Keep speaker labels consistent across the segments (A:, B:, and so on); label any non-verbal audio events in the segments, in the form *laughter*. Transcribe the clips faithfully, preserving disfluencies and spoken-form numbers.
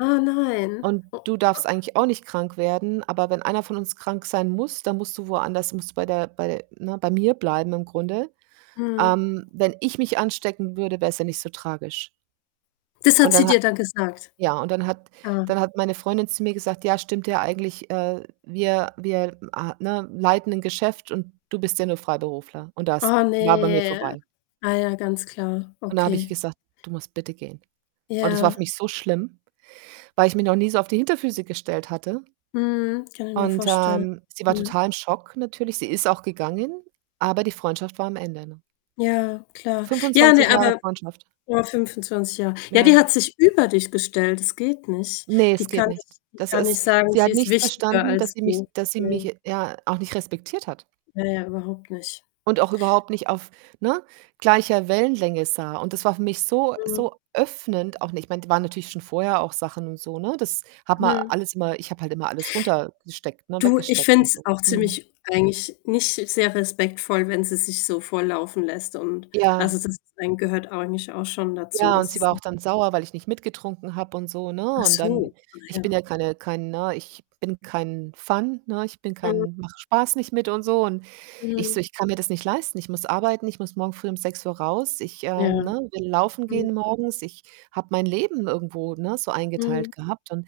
A: Oh nein.
B: Und
A: Oh,
B: du darfst
A: oh.
B: eigentlich auch nicht krank werden, aber wenn einer von uns krank sein muss, dann musst du woanders musst bei der bei ne, bei mir bleiben im Grunde.
A: Mhm.
B: Ähm, wenn ich mich anstecken würde, wär's ja nicht so tragisch.
A: Das
B: Und
A: hat sie
B: dann hat
A: dir da gesagt?
B: ja, und dann hat
A: Oh.
B: dann hat meine Freundin zu mir gesagt: „Ja, stimmt ja eigentlich, äh, wir wir, äh, ne, leiten 'n Geschäft und du bist ja nur Freiberufler.“ Und das
A: Oh,
B: war bei mir
A: ne?
B: vorbei.
A: Ah ja, ganz klar.
B: Und da habe ich
A: Okay.
B: gesagt: „Du musst bitte gehen.“ Und das war für
A: Ja.
B: mich so schlimm, weil ich mich noch nie so auf die Hinterfüße gestellt hatte.
A: Mhm, kann ich mir
B: Und,
A: vorstellen.
B: ähm, sie war
A: Mhm.
B: total im Schock natürlich. Sie ist auch gegangen, aber die Freundschaft war am Ende, ne?
A: Ja, klar. Ja,
B: fünfundzwanzig
A: ne,
B: Jahre
A: aber
B: Freundschaft.
A: boah fünfundzwanzig Jahre ja,
B: Ja.
A: die hat sich über dich gestellt, das geht nicht.
B: Ne, es
A: Die
B: geht
A: kann
B: nicht.
A: nicht die
B: Das
A: kann nicht
B: ist
A: sagen,
B: sie
A: sie
B: hat
A: ist
B: nicht
A: wichtiger
B: verstanden, dass
A: als
B: sie mich
A: du?
B: dass sie mich,
A: Ne.
B: j ja, auch nicht respektiert hat
A: Ja, ja, überhaupt nicht.
B: und auch überhaupt nicht auf, ne, gleicher Wellenlänge sah. Und das war für mich so
A: Mhm.
B: so öffnend auch ne, ich meine, da waren natürlich schon vorher auch Sachen und so, ne? Das hat man
A: Mhm.
B: alles immer ich habe halt immer alles runtergesteckt ne,
A: Du, ich
B: weggesteckt
A: finde
B: und
A: es
B: so,
A: auch
B: mhm.
A: ziemlich eigentlich nicht sehr respektvoll, wenn sie sich so volllaufen lässt und
B: Ja.
A: also, das Trinken gehört eigentlich auch schon dazu,
B: Ja, und
A: dass
B: sie
A: es
B: war auch
A: nich
B: dann sauer, weil ich nicht mitgetrunken habe und so, ne?
A: Ach
B: Und dann
A: so. Ah
B: ich bin
A: ja.
B: ja keine kein ne, ich bin kein Fun, ne? Ich bin
A: Mhm.
B: kein mache Spaß nicht mit und so. Und ich so:
A: Mhm.
B: „Ich kann mir das nicht leisten. Ich muss arbeiten. Ich muss morgen früh um sechs Uhr raus. Ich, ähm,
A: Ja.
B: ne, will laufen
A: Mhm.
B: gehen morgens.“ Ich habe mein Leben irgendwo, ne, so eingeteilt
A: Mhm.
B: gehabt. Und,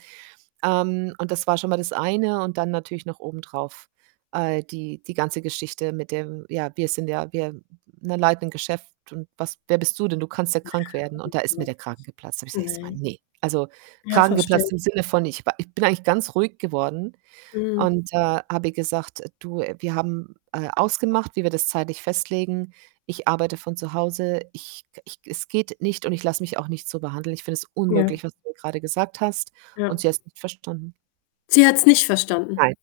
B: ähm und das war schon mal das eine und dann natürlich noch obendrauf, äh, die die ganze Geschichte mit dem „Ja, wir sind ja wir ne, leiten 'nen Geschäft und was wer bist du denn? Du kannst ja krank werden.“ Und da ist mir
A: *unintelligible*
B: der Kragen geplatzt. Habe ich gesagt erstmal:
A: Ne.
B: „Ne“ also
A: Ja,
B: Kragen
A: verstehe.
B: geplatzt im Sinne von, ich wa ich bin eigentlich ganz ruhig geworden
A: Mhm.
B: und, äh, habe ihr gesagt: „Äh, du, wir haben, äh, ausgemacht, wie wir das zeitlich festlegen. Ich arbeite von zu Hause. Ich k ich es geht nicht und ich lasse mich auch nicht so behandeln. Ich finde es
A: Ja.
B: unmöglich, was du mir grade gesagt hast“ und
A: Ja.
B: sie hat's nicht verstanden.
A: Sie hat's nicht verstanden?
B: Nein.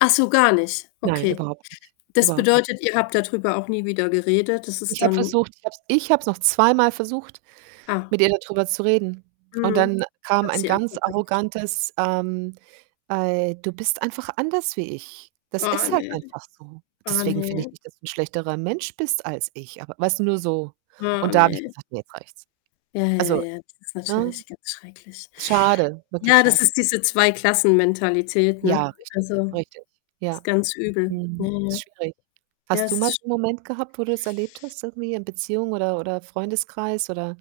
A: Ach so, gar nicht?
B: Nein,
A: Okay.
B: überhaupt nicht.
A: Das
B: Überhaupt ni
A: bedeutet, ihr habt dadrüber auch nie wieder geredet. Das ist
B: Ich habe
A: dann
B: versucht ich habe es ich habe es noch zweimal versucht,
A: Ah.
B: mit ihr dadrüber zu reden. Und
A: Mhm,
B: dann kam
A: hat
B: ein
A: sie
B: ganz
A: abgeblockt.
B: arrogantes, ähm: „Ey du bist einfach anders wie ich. Das
A: Oh,
B: ist halt
A: ne?
B: einfach so.
A: Oh,
B: Deswegen finde ich
A: ne?
B: nicht, dass du 'n schlechterer Mensch bist als ich, aber“ weißt du, nur so.
A: Oh,
B: Und da habe ich
A: ne?
B: gesagt: „Ne, jetzt reicht's.“
A: Ja, ja,
B: Also,
A: ja, das ist
B: ne,
A: natürlich ganz schrecklich.
B: schade, wirklich
A: Ja, das
B: schade.
A: ist diese Zweiklassenmentalität, ne?
B: Ja, richtig,
A: Also,
B: richtig. Ja.
A: ist ganz übel. Ja,
B: Mhm.
A: ja.
B: Ist schwierig.
A: Ja,
B: Hast du
A: es
B: mal
A: ist
B: so 'n
A: sch
B: Moment gehabt, wo du das erlebt hast irgendwie in Beziehung oder oder Freundeskreis oder